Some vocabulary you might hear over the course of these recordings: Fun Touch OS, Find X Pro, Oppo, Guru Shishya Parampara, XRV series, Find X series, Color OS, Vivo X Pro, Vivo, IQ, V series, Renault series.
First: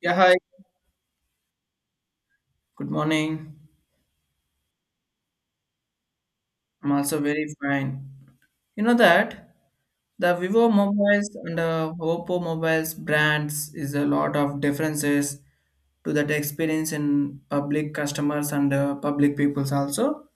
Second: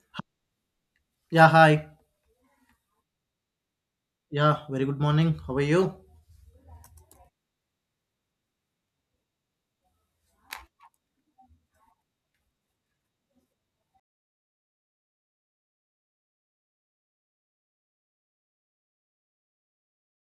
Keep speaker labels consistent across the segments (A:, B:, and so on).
A: Yeah, hi.
B: Yeah, hi.
A: Good morning.
B: Yeah, very good morning. How are you?
A: I'm also very fine. You know that? The Vivo mobiles and Oppo mobiles brands is a lot of differences to that experience in public customers and public peoples also.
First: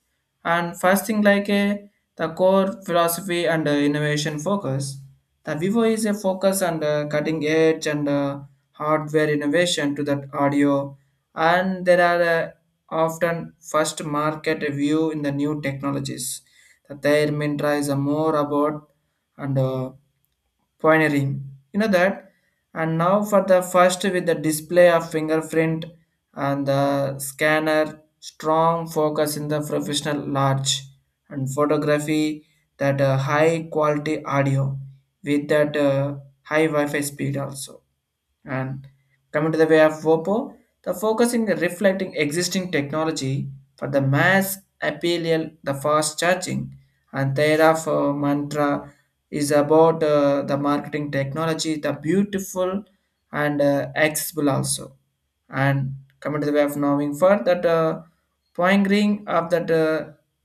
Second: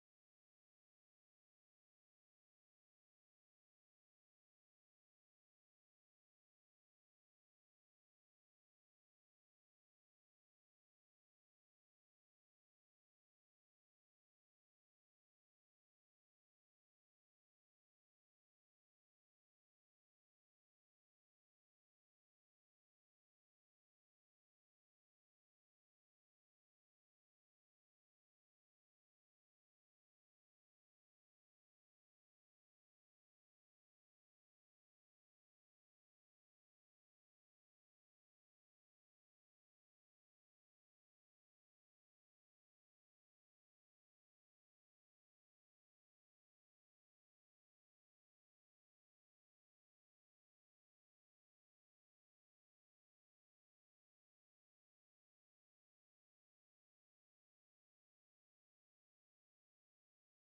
A: And first thing like a the core philosophy and innovation focus. The Vivo is a focus on the cutting edge and hardware innovation to that audio, and there are often first market review in the new technologies. The Their Mintra is a more about and pioneering. You know that? And now for the first with the display of fingerprint and the scanner, strong focus in the professional large and photography that high quality audio with that high Wi-Fi speed also and coming to the way of WOPO, the focusing and reflecting existing technology for the mass appeal, the fast charging, and thereafter mantra is about the marketing technology, the beautiful and accessible also. And coming to the way of knowing for that poingering of that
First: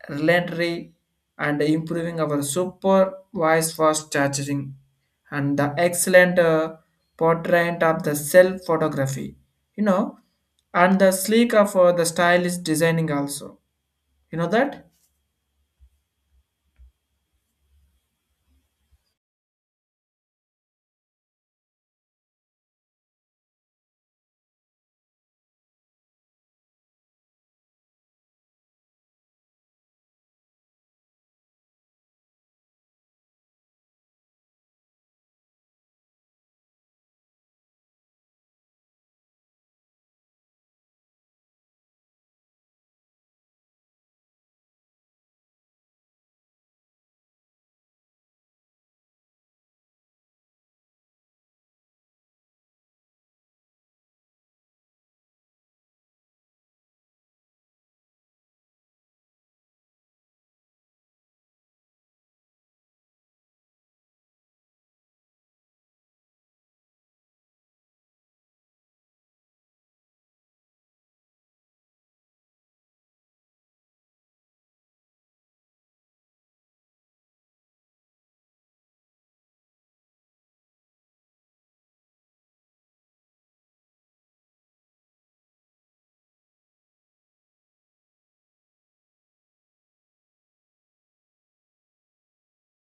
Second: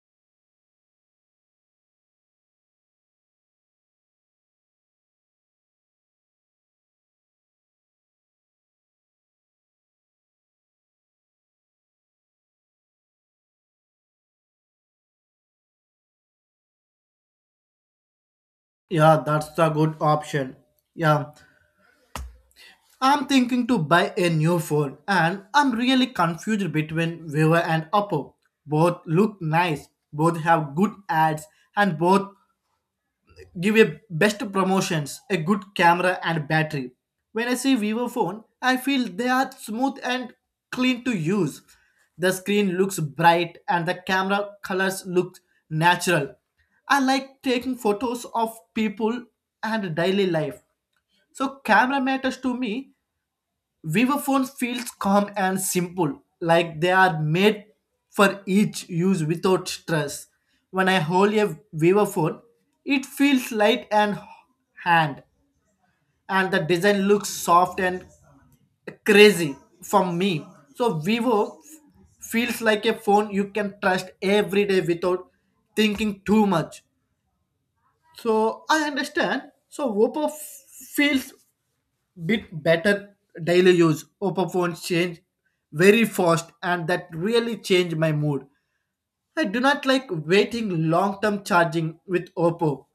A: relentlessly and improving our super wise fast charging and the excellent portrait of the self photography you know and the sleek of the stylish designing also you know that.
B: Yeah, that's a good option. Yeah, I'm thinking to buy a new phone and I'm really confused between Vivo and Oppo. Both look nice, both have good ads, and both give a best promotions a good camera and battery. When I see vivo phone I feel they are smooth and clean to use. The screen looks bright and the camera colors look natural. I like taking photos of people and daily life, so camera matters to me. Vivaphone feels calm and simple, like they are made for each use without stress. When I hold a Vivaphone, it feels light and hand, and the design looks soft and crazy from me. So Vivo feels like a phone you can trust every day without thinking too much. So I understand. So feels bit better daily use. Oppo phones change very fast and that really changed my mood. I do not like waiting long term charging with Oppo.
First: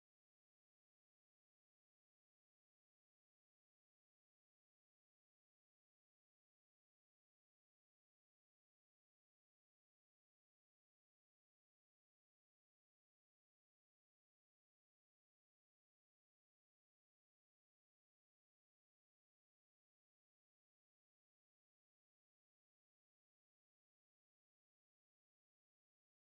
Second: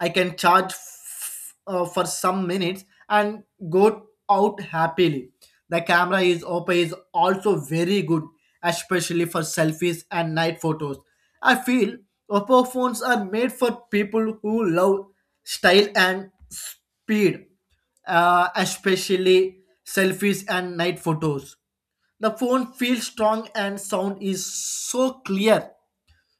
B: I can charge for some minutes and go out happily. The camera is Oppo is also very good, especially for selfies and night photos. I feel Oppo phones are made for people who love style and speed, especially selfies and night photos. The phone feels strong and sound is so clear.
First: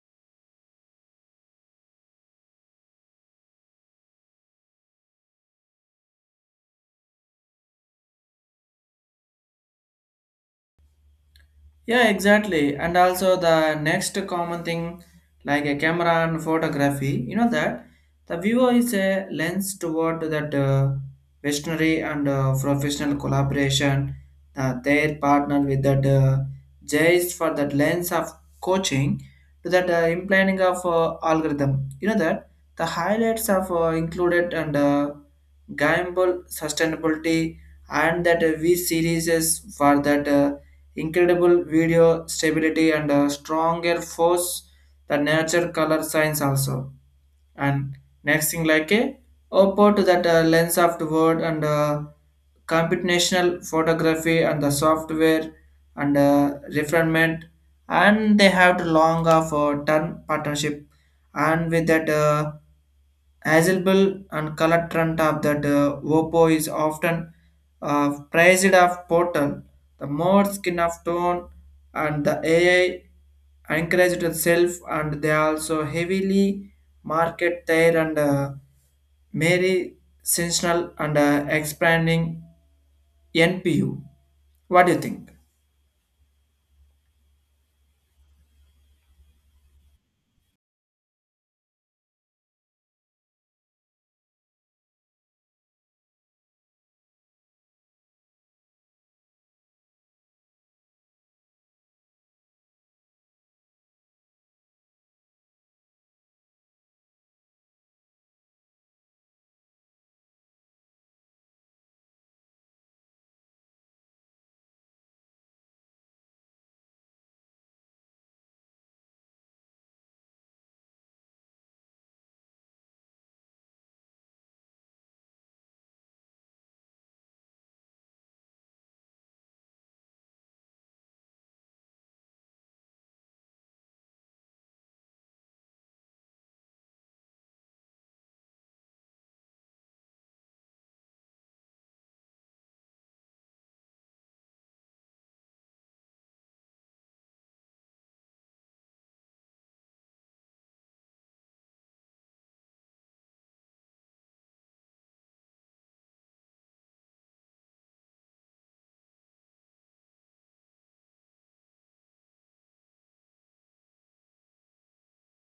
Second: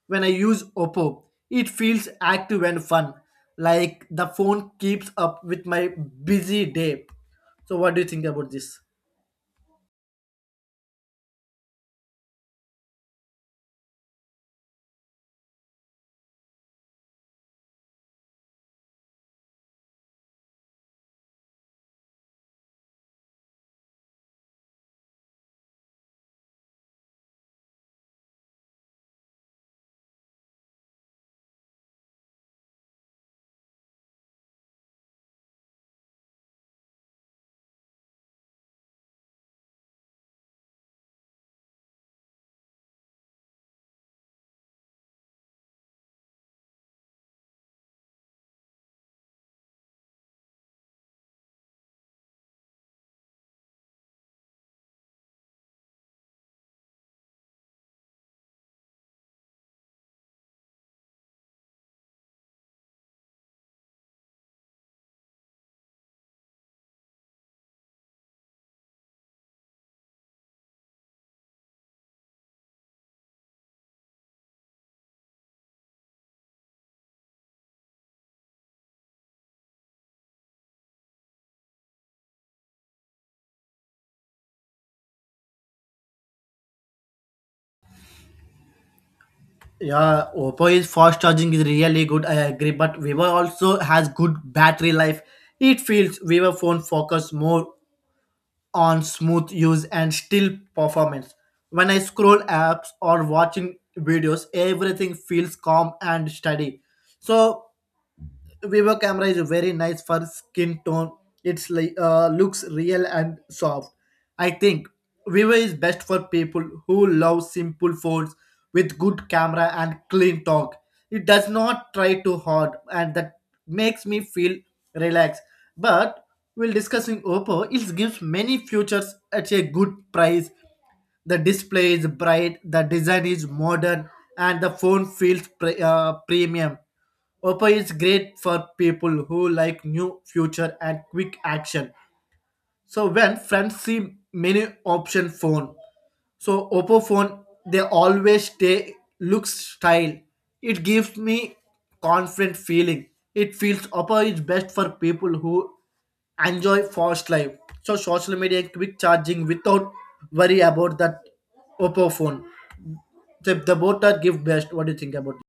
B: When I use Oppo, it feels active and fun, like the phone keeps up with my busy day. So, what do you think about this?
A: Yeah, exactly. And also the next common thing, like a camera and photography, you know that the viewer is a lens toward that visionary and professional collaboration. Their partner with that jays for that lens of coaching to that implanting of algorithm. You know that the highlights of included and gamble sustainability and that V series is for that. Incredible video stability and a stronger force the nature color science also and next thing like a oppo to that lens of the word and computational photography and the software and refinement and they have to long of a turn partnership and with that Hazelbill and color trend of that Oppo is often praised of portal, the more skin of tone, and the AI encouraged itself, and they also heavily market their and Mary sensational and expanding NPU. What do you think?
B: Yeah, Oppo is fast charging is really good. I agree, but Vivo also has good battery life. It feels Vivo phone focus more on smooth use and still performance. When I scroll apps or watching videos, everything feels calm and steady. So Vivo camera is very nice for skin tone. It's like looks real and soft. I think Vivo is best for people who love simple phones with good camera and clean talk. It does not try too hard, and that makes me feel relaxed. But we'll discussing Oppo. It gives many features at a good price. The display is bright, the design is modern, and the phone feels premium. Oppo is great for people who like new future and quick action. So when friends see many option phone, so Oppo phone, they always stay looks style. It gives me confident feeling. It feels Oppo is best for people who enjoy fast life. So social media and quick charging without worry about that Oppo phone. So if the both are give best, what do you think about it?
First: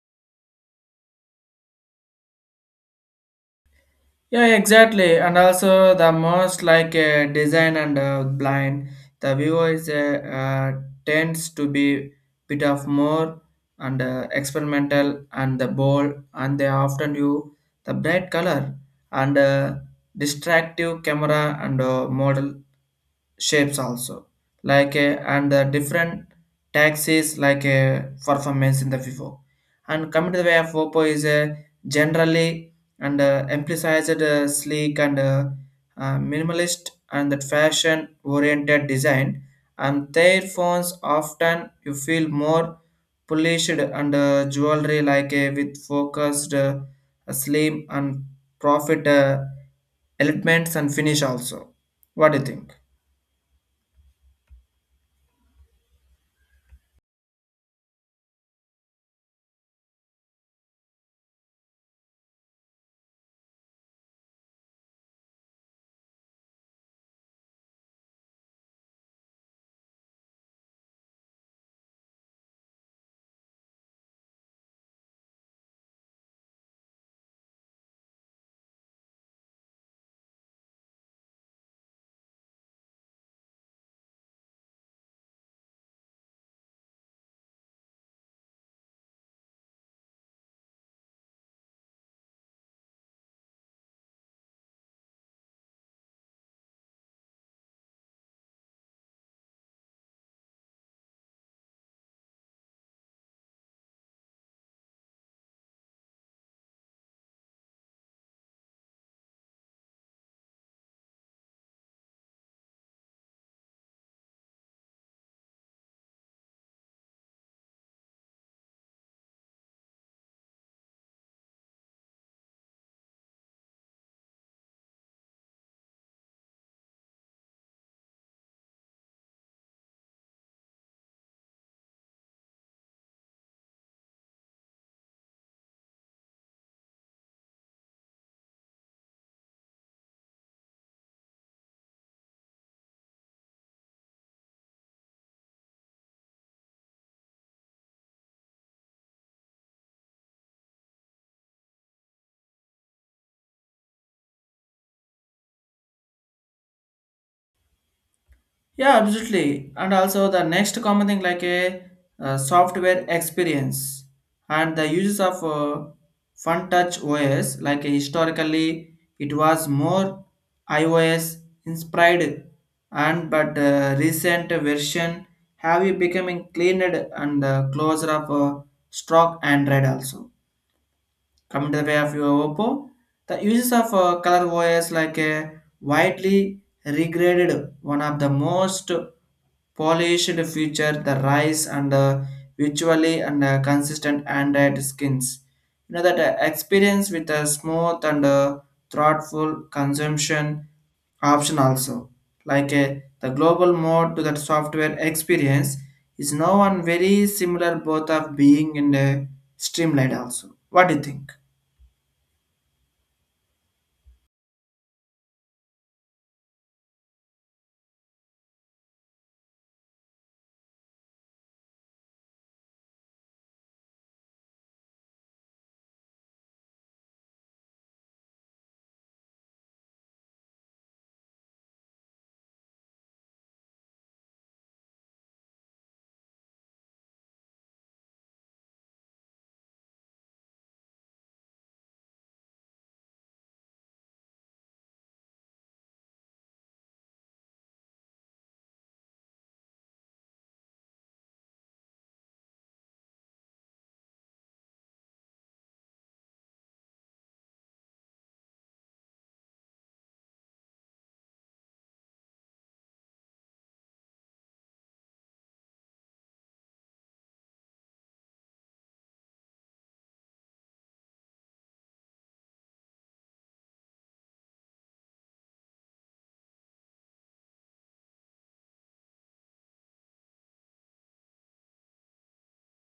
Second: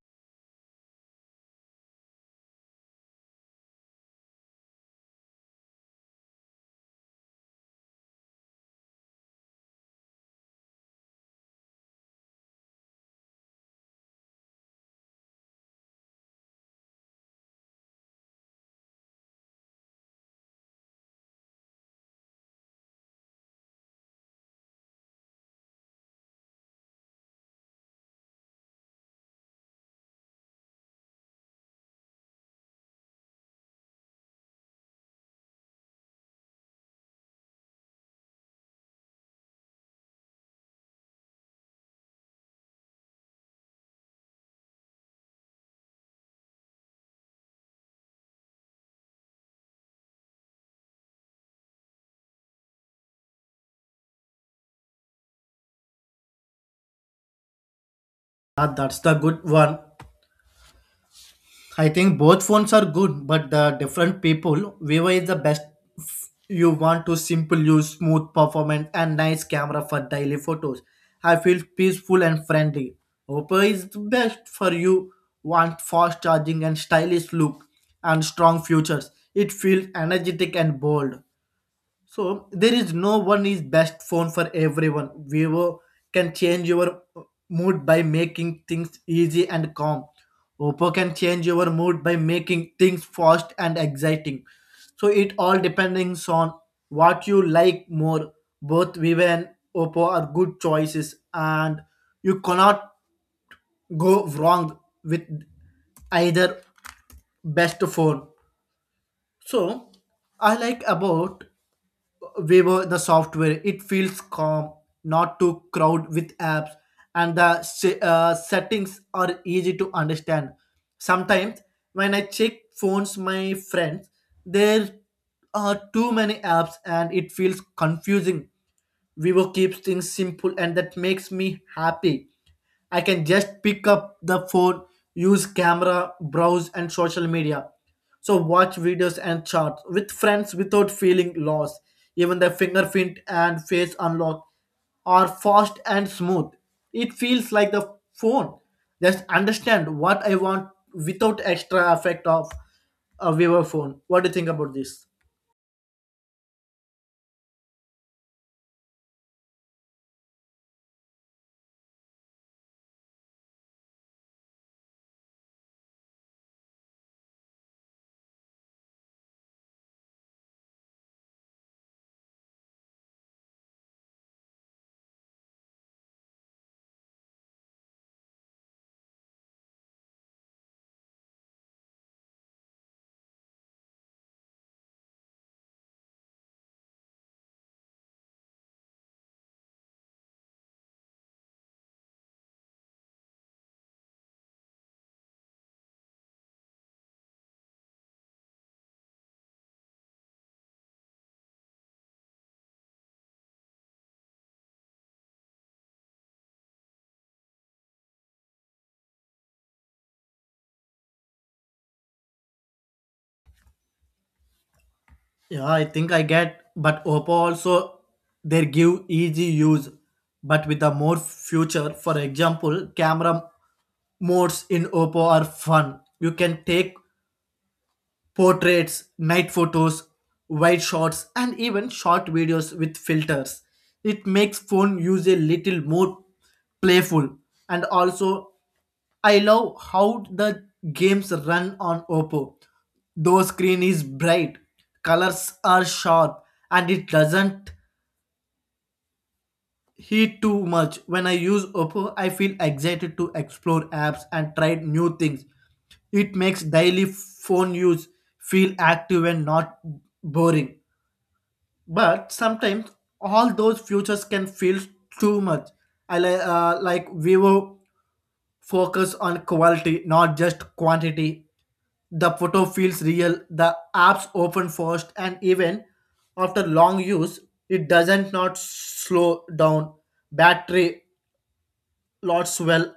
A: Yeah, exactly. And also the most like design and blind, the viewer is tends to be bit of more and experimental and the bold and they often use the bright color and distractive camera and model shapes also like and the different taxis like a performance in the vivo and coming to the way of oppo is a generally and emphasized sleek and minimalist and that fashion oriented design and their phones often you feel more polished and jewelry like a with focused slim and profit elements and finish also what do you think.
B: Ah, that's the good one. I think both phones are good, but the different people, Vivo is the best. You want to simple use, smooth performance, and nice camera for daily photos. I feel peaceful and friendly. Oppo is the best for you. Want fast charging and stylish look, and strong features. It feels energetic and bold. So there is no one is best phone for everyone. Vivo can change your mood by making things easy and calm. Oppo can change your mood by making things fast and exciting. So it all depends on what you like more. Both Vivo and Oppo are good choices and you cannot go wrong with either best phone. So I like about Vivo the software. It feels calm, not too crowd with apps, and the settings are easy to understand. Sometimes when I check phones, my friends, there are too many apps, and it feels confusing. Vivo keeps things simple and that makes me happy. I can just pick up the phone, use camera, browse and social media. So watch videos and charts with friends without feeling lost. Even the fingerprint and face unlock are fast and smooth. It feels like the phone. Just understand what I want without extra effect of a Vivo phone. What do you think about this?
A: Yeah, absolutely. And also the next common thing like a, software experience and the uses of Fun Touch OS like historically it was more iOS inspired and but recent version have you becoming cleaner and closer of stock Android also. Coming to the way of your Oppo, the uses of color OS like a widely regraded one of the most polished feature the rise and visually and consistent Android skins. You know that experience with a smooth and thoughtful consumption option also like a, the global mode to that software experience is now one very similar both of being in a streamlined also. What do you think?
B: Yeah, I think I get, but Oppo also they give easy use, but with a more future. For example, camera modes in Oppo are fun. You can take portraits, night photos, wide shots, and even short videos with filters. It makes phone use a little more playful. And also, I love how the games run on Oppo. Though screen is bright, colors are sharp, and it doesn't heat too much. When I use Oppo, I feel excited to explore apps and try new things. It makes daily phone use feel active and not boring. But sometimes all those futures can feel too much. I like Vivo focus on quality, not just quantity. The photo feels real, the apps open first, and even after long use, it doesn't not slow down. Battery lots well.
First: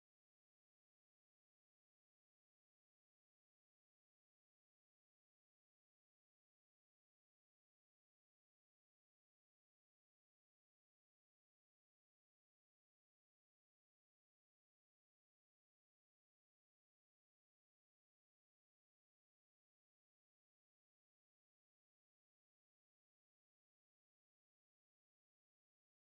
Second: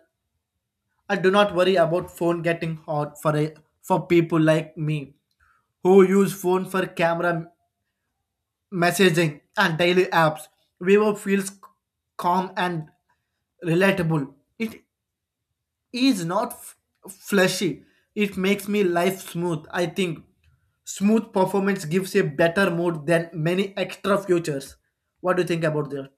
B: I do not worry about phone getting hot for a for people like me who use phone for camera messaging and daily apps. Vivo feels calm and relatable. It is not flashy. It makes me life smooth. I think smooth performance gives a better mood than many extra features. What do you think about that?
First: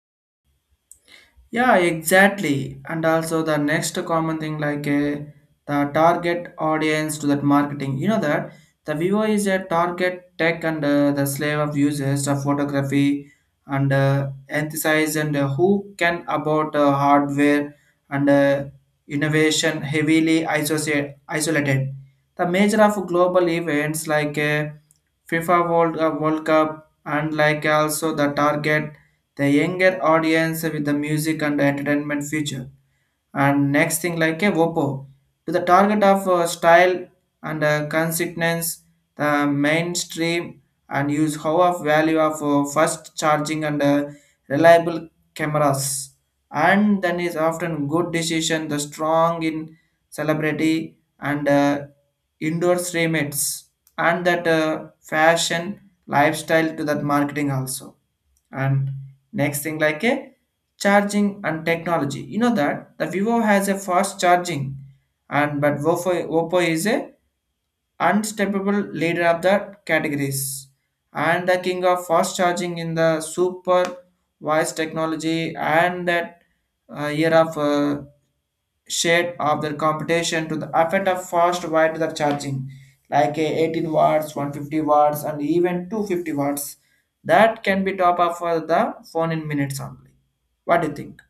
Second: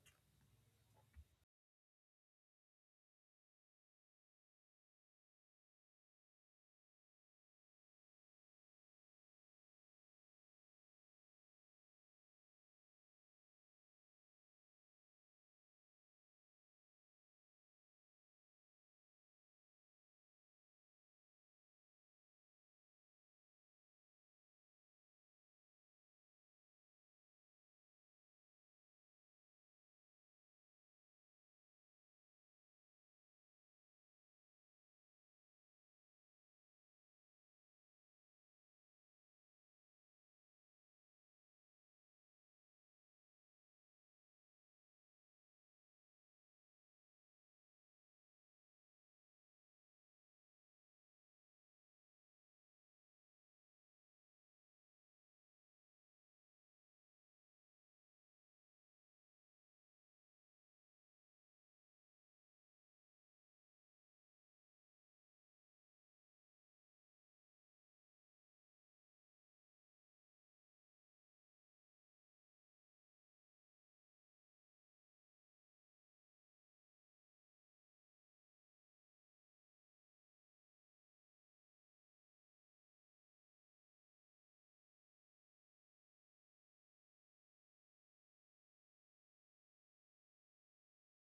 A: Yeah, exactly. And also the next common thing like the target audience to that marketing. You know that the viewer is a target tech and the slave of users of photography and emphasize and who can about hardware and innovation heavily isociate, isolated. The major of global events like FIFA World, World Cup and like also the target the younger audience with the music and entertainment future. And next thing like a Oppo to the target of style and consistence, the mainstream and use how of value of fast charging and reliable cameras. And then is often good decision, the strong in celebrity and indoor streamers and that fashion lifestyle to that marketing also and next thing like a charging and technology you know that the vivo has a fast charging and but oppo is a unstoppable leader of the categories and the king of fast charging in the super voice technology and that year of shade of their competition to the effect of fast wide the charging, like a 18 watts, 150 watts, and even 250 watts. That can be top up for the phone in minutes only. What do you think?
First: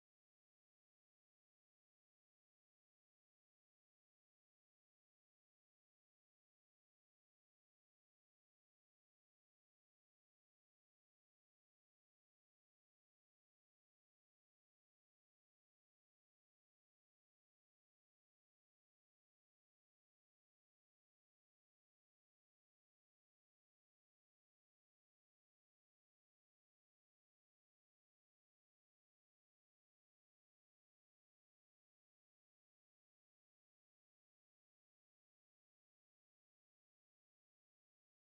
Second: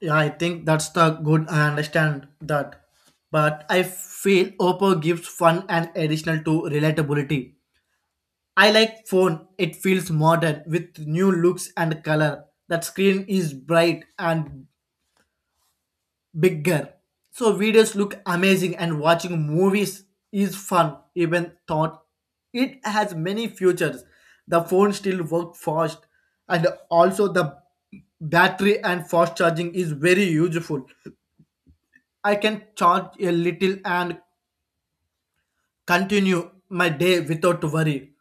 B: Yeah, I think that's the good. I understand that, but I feel Oppo gives fun and additional to relatability. I like phone. It feels modern with new looks and color. That screen is bright and bigger. So videos look amazing and watching movies is fun even thought it has many futures. The phone still work fast and also the battery and fast charging is very useful. I can charge a little and continue my day without worry.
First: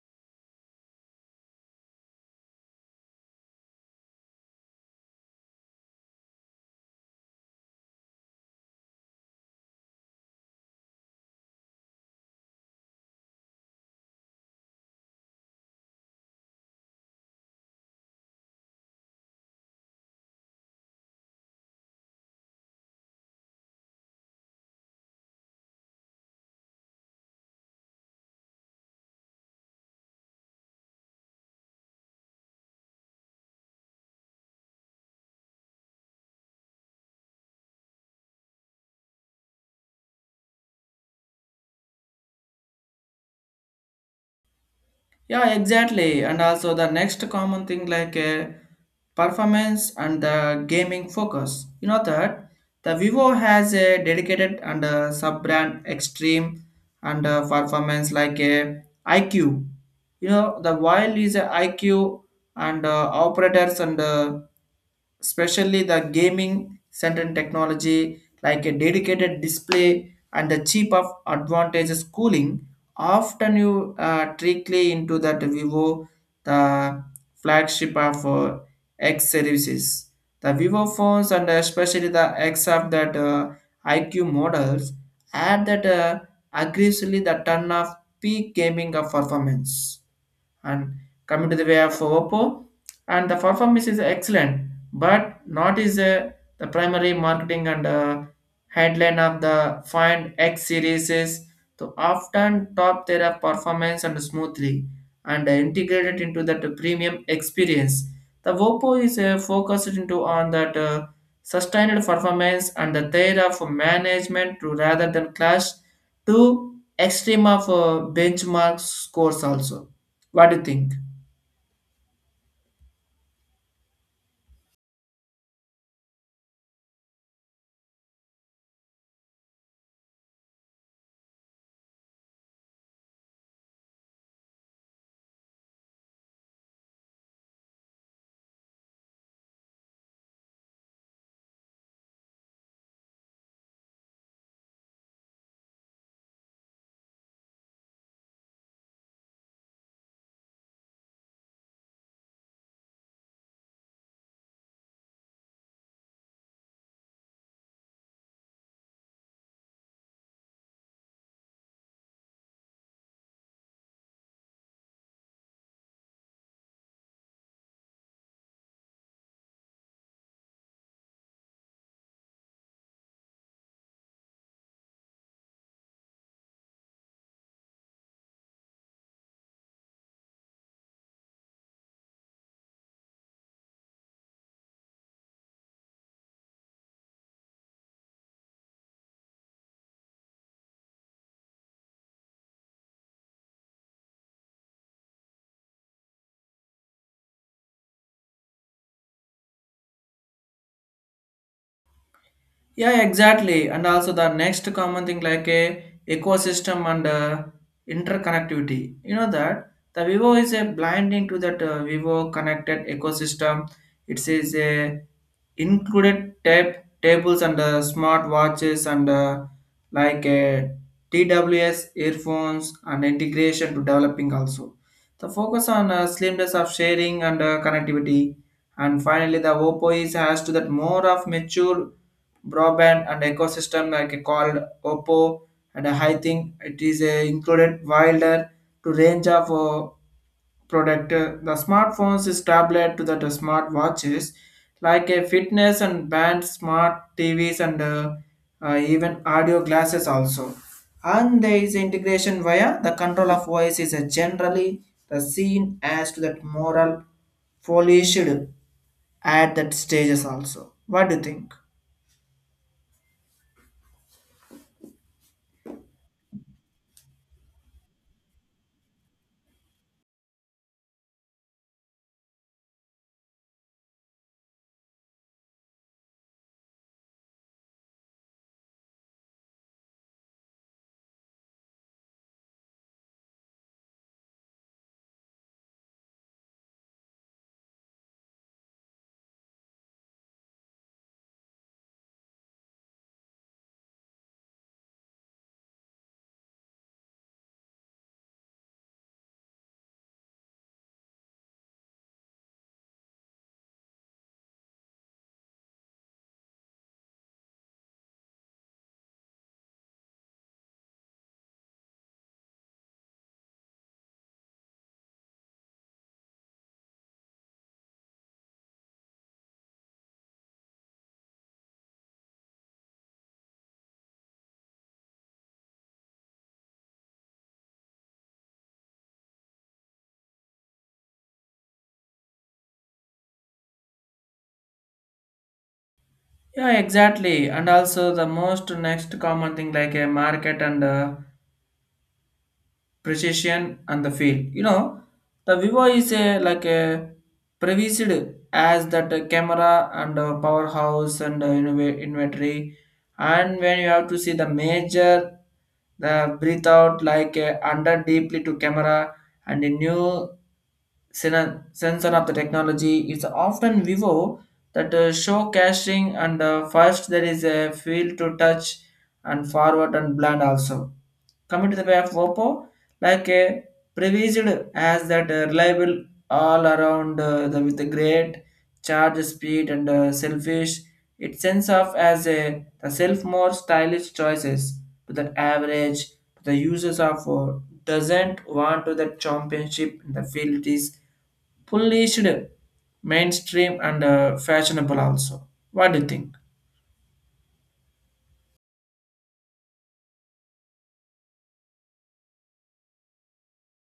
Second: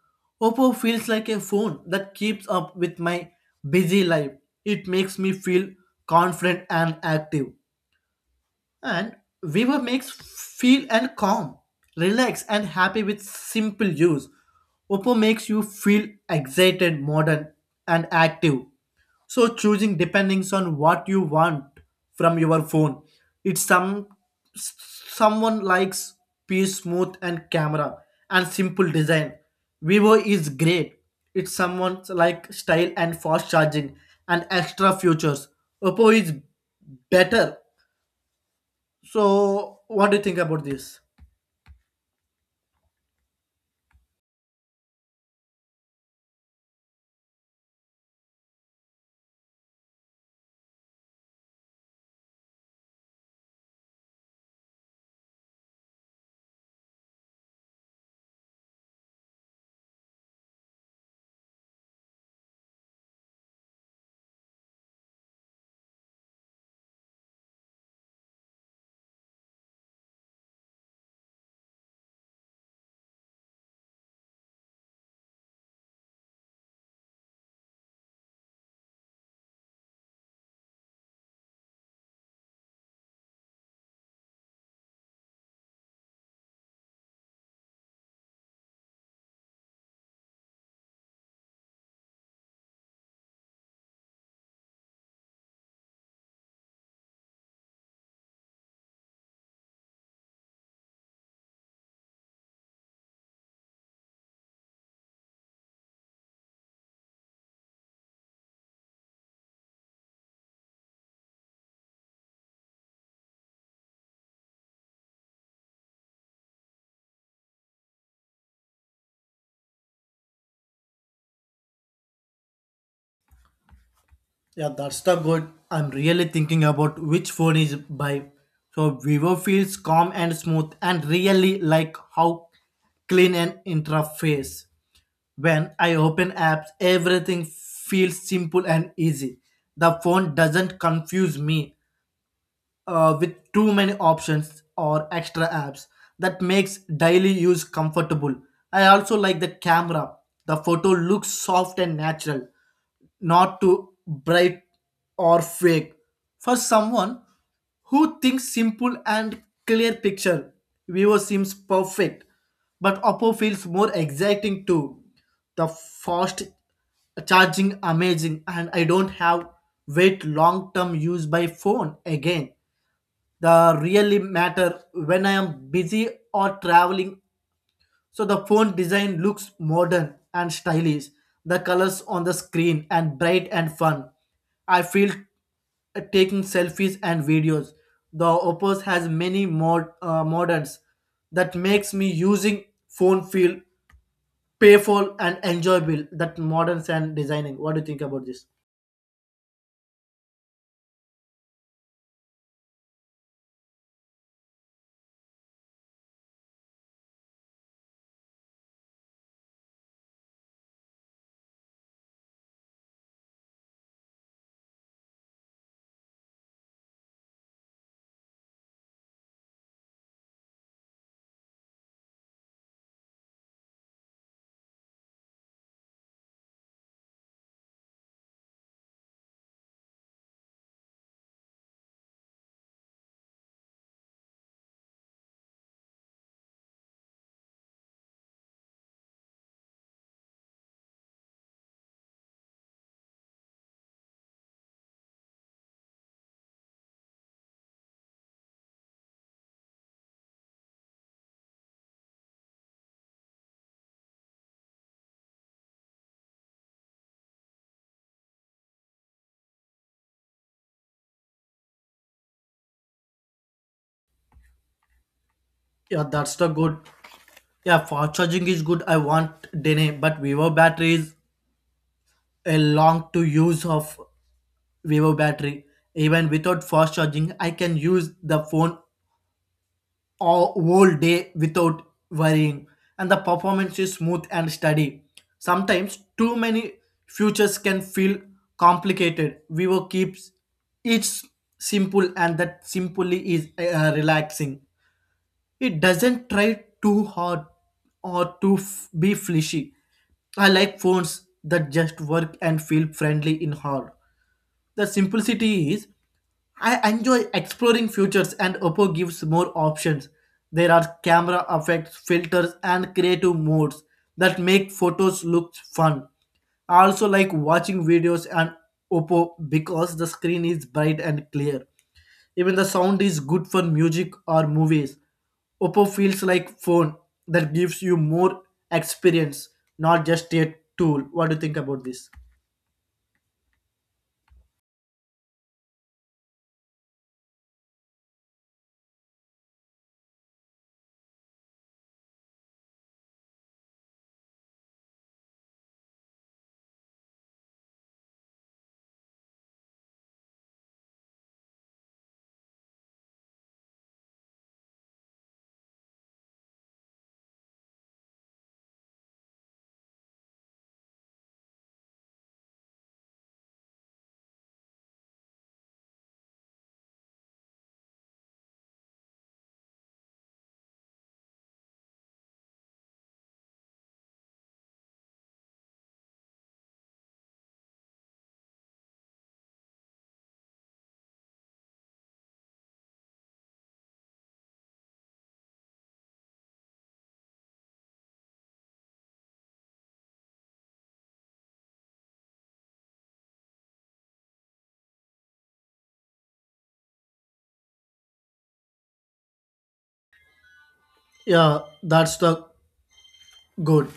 B: Oppo feels like a phone that keeps up with my busy life. It makes me feel confident and active, and river makes feel and calm, relaxed and happy with simple use. Oppo makes you feel excited, modern and active. So choosing depending on what you want from your phone. It's some s- someone likes peace smooth and camera and simple design, Vivo is great. It's someone like style and fast charging and extra features, Oppo is better. So, what do you think about this?
A: Yeah, exactly. And also the next common thing like performance and the gaming focus. You know that the Vivo has a dedicated and a sub-brand Extreme and performance like a IQ. You know the while is a IQ and operators and especially the gaming centered technology like a dedicated display and the cheap of advantages cooling. Often you trickly into that Vivo, the flagship of X services. The Vivo phones and especially the X of that IQ models add that aggressively the ton of peak gaming of performance and coming to the way of Oppo and the performance is excellent but not is the primary marketing and headline of the find X series is to often top their performance and smoothly and integrated into that premium experience. The Oppo is focused into on that sustained performance and the theory of management to rather than clash to extreme of benchmark scores also what do you think?
B: Yeah, that's the good. I'm really thinking about which phone is by. So, Vivo feels calm and smooth, and really like how clean an interface. When I open apps, everything feels simple and easy. The phone doesn't confuse me with too many options or extra apps that makes daily use comfortable. I also like the camera. The photo looks soft and natural, not too bright or fake. For someone who thinks simple and clear picture, Vivo seems perfect, but Oppo feels more exciting too. The fast charging amazing and I don't have wait long term use by phone again. The really matter when I am busy or traveling. So the phone design looks modern and stylish. The colors on the screen and bright and fun. I feel taking selfies and videos, the oppos has many moderns that makes me using phone feel payful and enjoyable, that moderns and designing. What do you think about this?
A: Yeah, exactly. And also the next common thing like a ecosystem and interconnectivity. You know that the Vivo is a blinding to that Vivo connected ecosystem. It is a included tables and smart watches and like TWS earphones and integration to developing also. The focus on slimness of sharing and connectivity. And finally, the Oppo is has to that more of mature broadband and ecosystem like called Oppo and I think it is a included wider to range of product. The smartphones is tablet to the smart watches like a fitness and band smart TVs and even audio glasses also. And there is integration via the control of voice is generally the seen as to that moral polished at that stages also. What do you think?
B: Yeah, that's the good. Yeah, fast charging is good. I want dene, but vivo batteries a long to use of vivo battery. Even without fast charging I can use the phone all whole day without worrying. And the performance is smooth and steady. Sometimes too many futures can feel complicated. Vivo keeps each simple and that simply is relaxing. It doesn't try too hard or to be flashy. I like phones that just work and feel friendly in hand. The simplicity is I enjoy exploring futures and Oppo gives more options. There are camera effects, filters, and creative modes that make photos look fun. I also like watching videos on Oppo because the screen is bright and clear. Even the sound is good for music or movies. Oppo feels like phone that gives you more experience, not just a tool. What do you think about this?
A: Yeah, exactly. And also the most next common thing like a market and precision and the field. You know, the Vivo is a like a prevised as that camera and powerhouse and inventory. And when you have to see the major, the breathe out like under deeply to camera and a new sensor of the technology is often vivo that show caching and first there is a field to touch and forward and blind also. Coming to the way of Oppo, like a prevised as that reliable all around with the great charge speed and selfish. It sends off as a the self more stylish choices to that average to the users of doesn't want to the championship in the field is polished mainstream and fashionable also what do you think.
B: Yeah, that's the good.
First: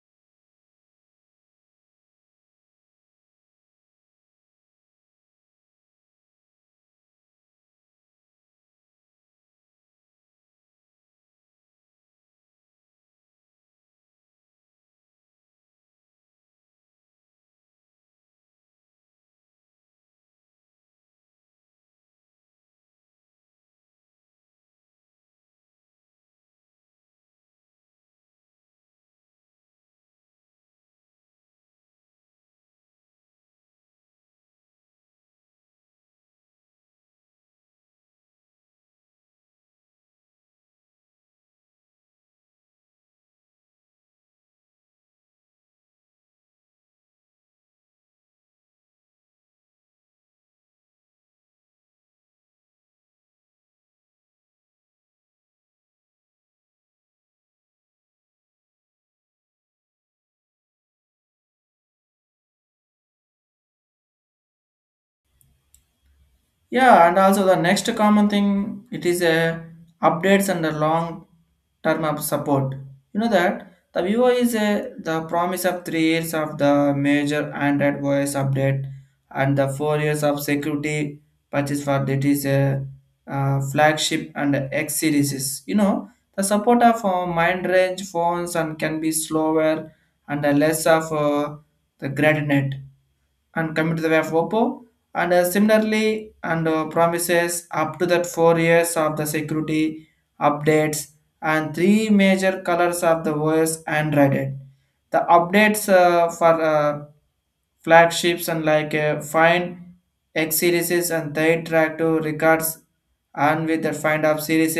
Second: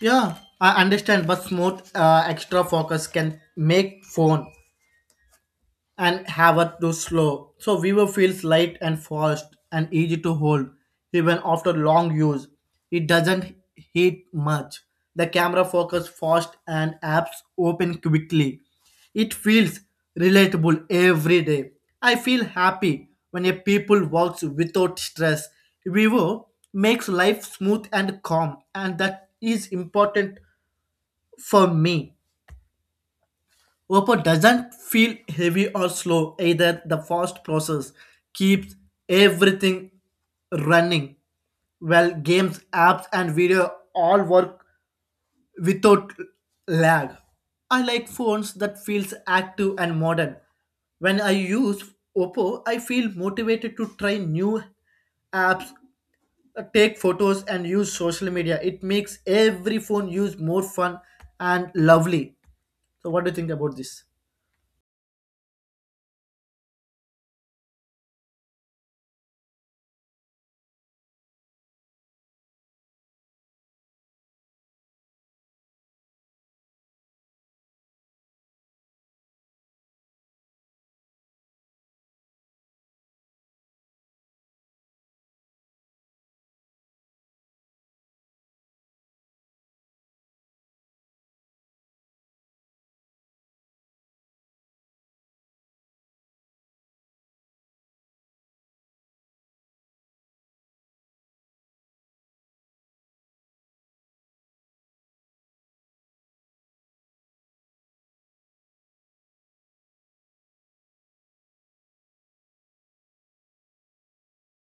B: Yeah, I understand, but smooth extra focus can make phone and Havard to slow. So Vivo feels light and fast and easy to hold even after long use. It doesn't heat much. The camera focus fast and apps open quickly. It feels relatable every day. I feel happy when a people works without stress. Vivo makes life smooth and calm and that is important for me. Oppo doesn't feel heavy or slow either. The fast process keeps everything running. Well, games, apps, and video all work without lag. I like phones that feels active and modern. When I use Oppo, I feel motivated to try new apps, take photos, and use social media. It makes every phone use more fun and lovely. So, what do you think about this?
A: Yeah, and also the next, common thing it is a updates and a long term of support. You know that the viewer is a the promise of 3 years of the major Android OS update and the 4 years of security purchase for it is a flagship and X series. You know the support of mind range phones and can be slower and less of the gradient and commit to the way of Oppo. And similarly, and promises up to that 4 years of the security updates and three major colors of the OS Android. The updates for flagships and like Find X series and third track to records and with the Find Up series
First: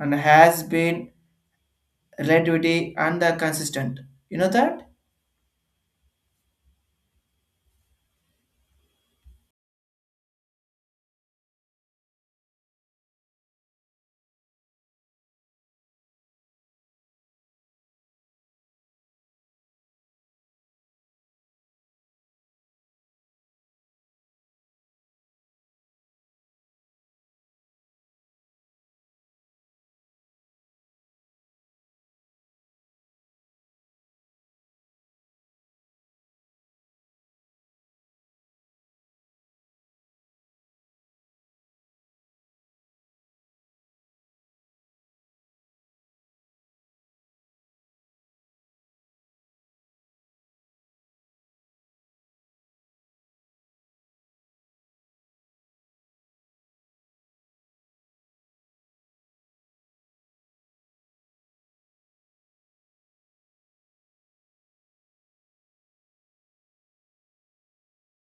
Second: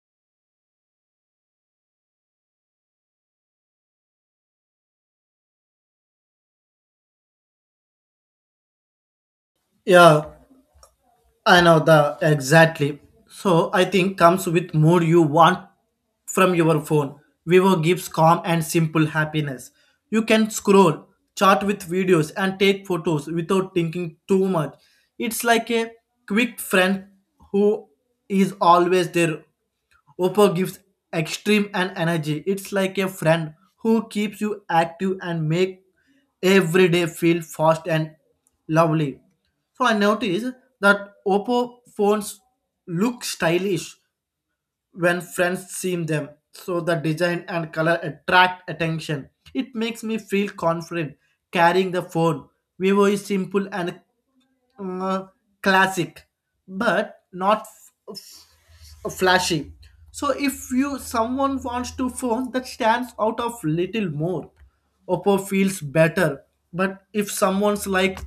A: and has been relativity and the consistent. You know that?
B: Yeah, I know the exactly. So I think comes with more you want from your phone. Vivo gives calm and simple happiness. You can scroll, chat with videos, and take photos without thinking too much. It's like a quick friend who is always there. Oppo gives extreme and energy. It's like a friend who keeps you active and make every day feel fast and lovely. So I noticed that Oppo phones look stylish when friends see them. So the design and color attract attention. It makes me feel confident carrying the phone. Vivo is simple and uh, classic, but not flashy. So if you someone wants to phone that stands out of little more, Oppo feels better. But if someone's like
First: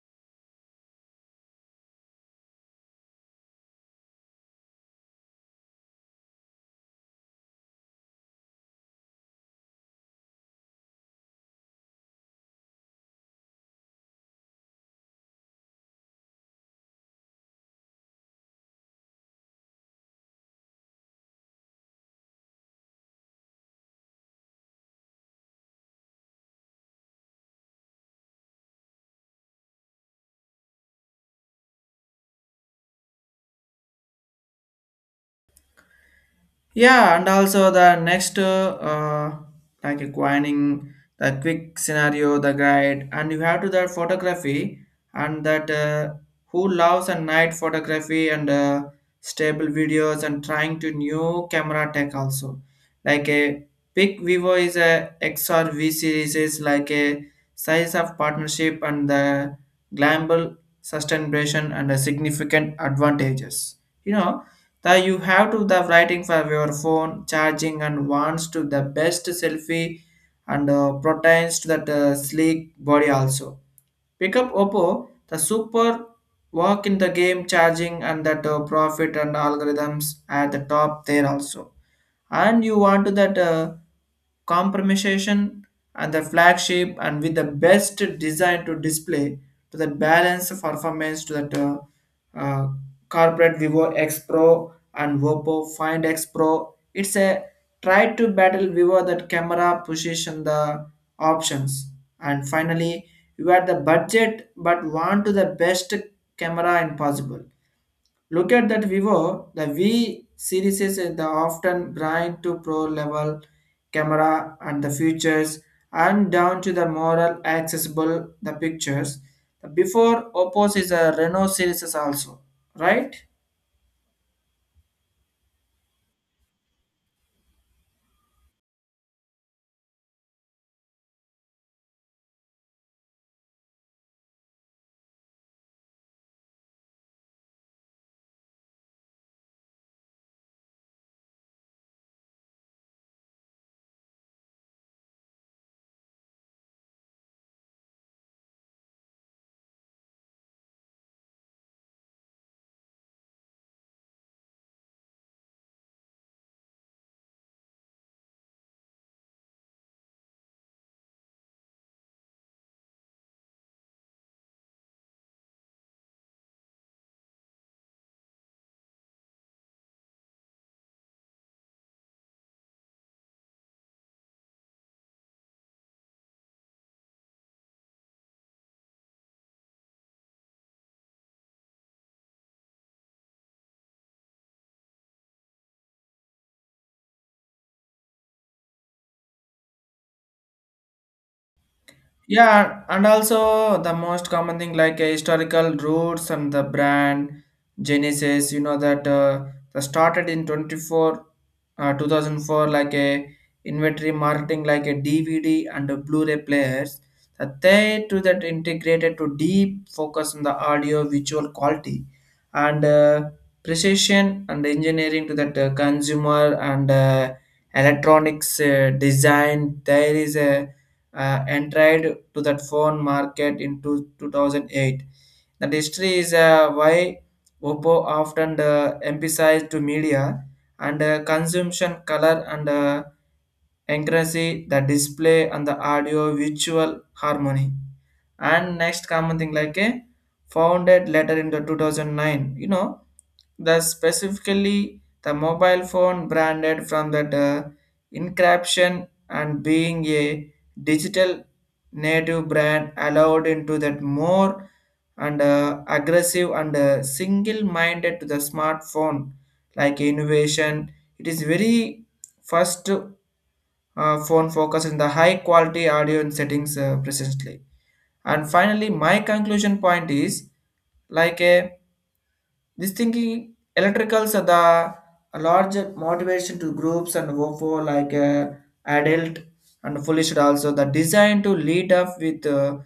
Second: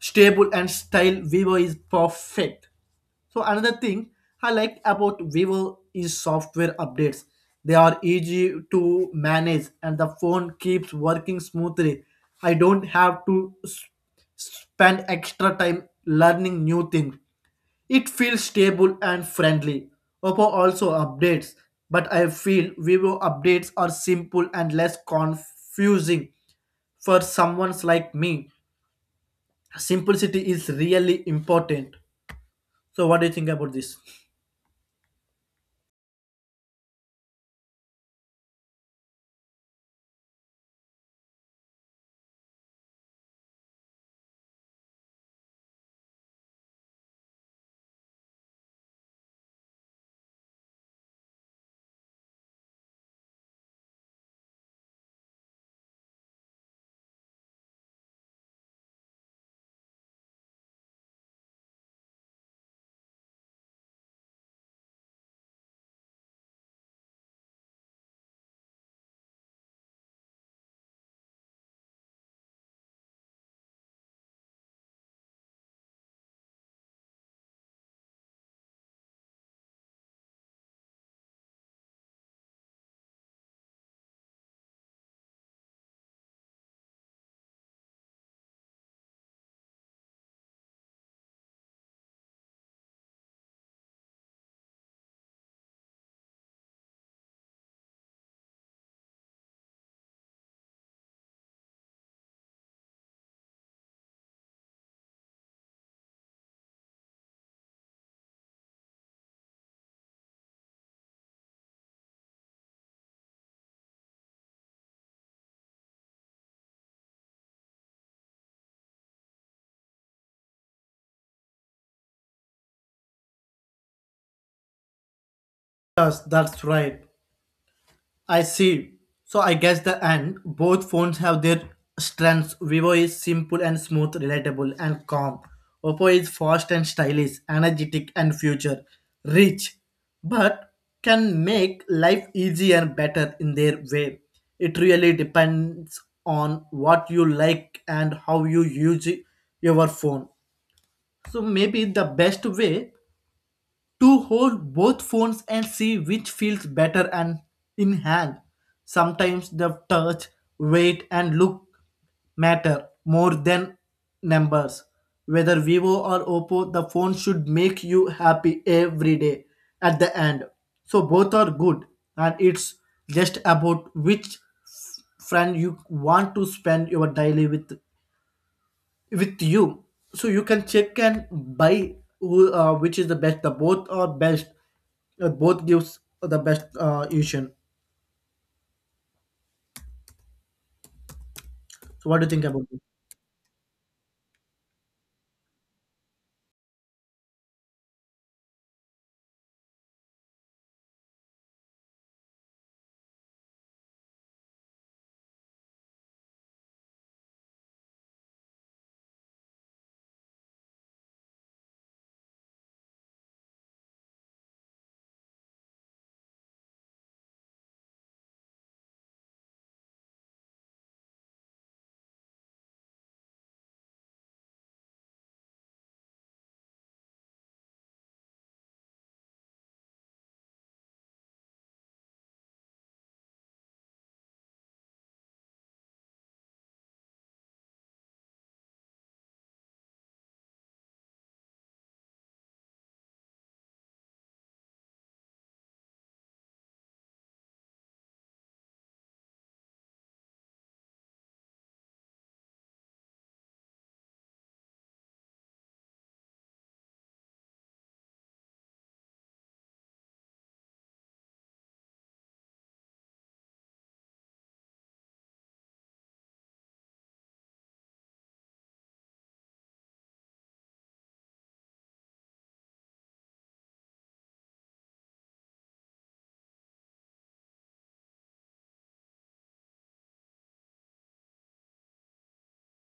B: stable and style, Vivo is perfect. So another thing I like about Vivo is software updates. They are easy to manage and the phone keeps working smoothly. I don't have to spend extra time learning new things. It feels stable and friendly. Oppo also updates, but I feel Vivo updates are simple and less confusing for someone like me. Simplicity is really important. So, what do you think about this?
A: Yeah, and also the next, like acquiring the quick scenario, the guide, and you have to that photography and that who loves a night photography and stable videos and trying to new camera tech also. Like a big Vivo is a XRV series is like a size of partnership and the global sustainability and the significant advantages. You know that you have to the writing for your phone charging and wants to the best selfie and proteins to that sleek body also pick up oppo the super work in the game charging and that profit and algorithms at the top there also and you want to that compromisation and the flagship and with the best design to display to the balance of performance to that uh, corporate vivo x pro and oppo find x pro it's a try to battle vivo that camera position the options and finally you had the budget but want to the best camera and possible. Look at that Vivo, the V series is the often bright to pro level camera and the features and down to the more accessible the pictures. The before Oppo's is a Renault series is also, right?
B: Yes, that's right. I see. So I guess the end. Both phones have their strengths. Vivo is simple and smooth, relatable and calm. Oppo is fast and stylish, energetic and future rich, but can make life easier and better in their way. It really depends on what you like and how you use your phone. So maybe the best way to hold both phones and see which feels better and in hand. Sometimes the touch, weight, and look matter more than numbers. Whether Vivo or Oppo, the phone should make you happy every day at the end. So both are good, and it's just about which friend you want to spend your daily with you. So you can check and buy who which is the best, the both are best. Both gives the best illusion. So what do you think about it?
A: Yeah, and also the most common thing like historical roots and the brand Genesis, you know that the started in 24 uh, 2004 like a inventory marketing like a DVD and a Blu-ray players that they to that integrated to deep focus on the audio visual quality and precision and engineering to that consumer and electronics design there is a entered to that phone market in 2008. That history is why Oppo often emphasized to media and consumption color and accuracy, the display and the audio visual harmony. And next common thing like a founded later in the 2009, you know, the specifically the mobile phone branded from that encryption and being a digital native brand allowed into that more and aggressive and single-minded to the smartphone like innovation it is very first phone focus in the high quality audio and settings presently and finally my conclusion point is like a this thinking electricals are the large motivation to groups and for like adult and foolish also the design to lead up with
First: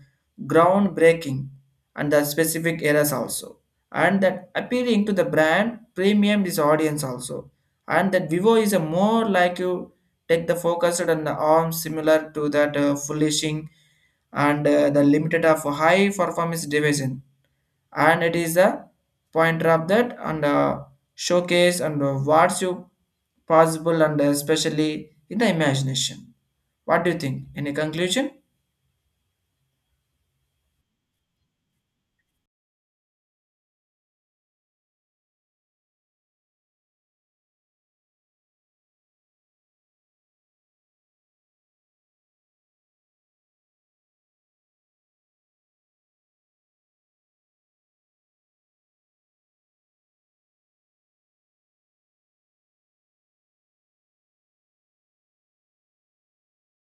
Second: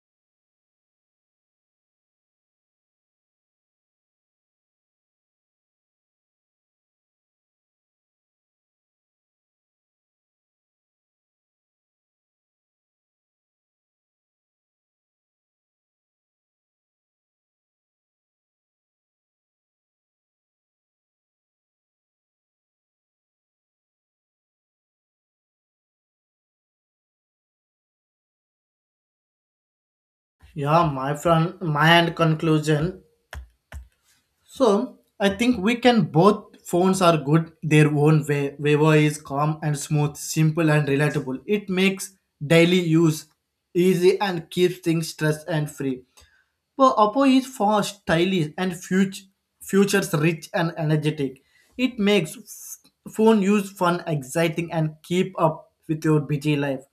A: groundbreaking and the specific eras also and that appealing to the brand premium is audience also and that vivo is a more like you take the focused on the arm similar to that foolishing and the limited of high performance division and it is a pointer of that and showcase and what's you possible and especially in the imagination what do you think any conclusion
B: Yeah, my friend, my end conclusion. So I think we can both phones are good their own way. Vivo is calm and smooth, simple and relatable. It makes daily use easy and keeps things stress and free. Well, Oppo is fast, stylish, and futures rich and energetic. It makes phone use fun, exciting, and keep up with your busy life.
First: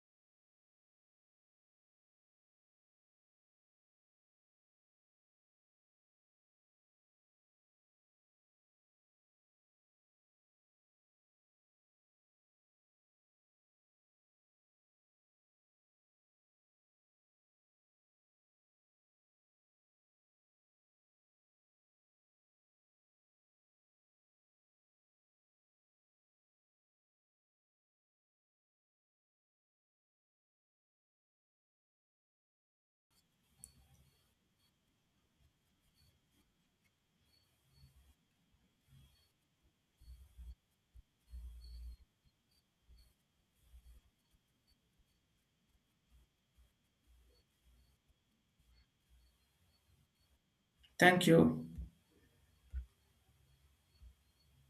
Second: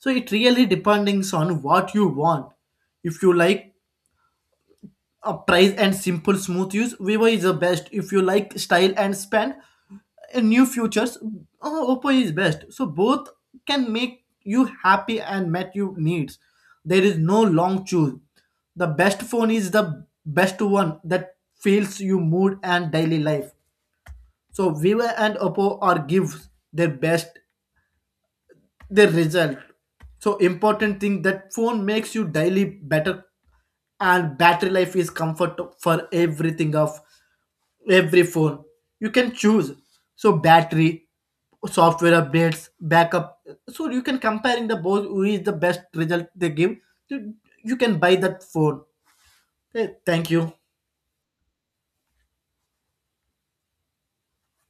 B: So it really depends on what you want. If you like a price and simple smooth use, vivo is the best. If you like style and span and new features, oh, Oppo is best. So both can make you happy and met your needs. There is no long choose. The best phone is the best one that feels your mood and daily life. So Vivo and Oppo are give their best, their result. So important thing that phone makes you daily better, and battery life is comfort for everything of every phone. You can choose. So battery, software updates, backup. So you can comparing the both who is the best result they give. You you can buy that phone. Eh, thank you.
A: thank you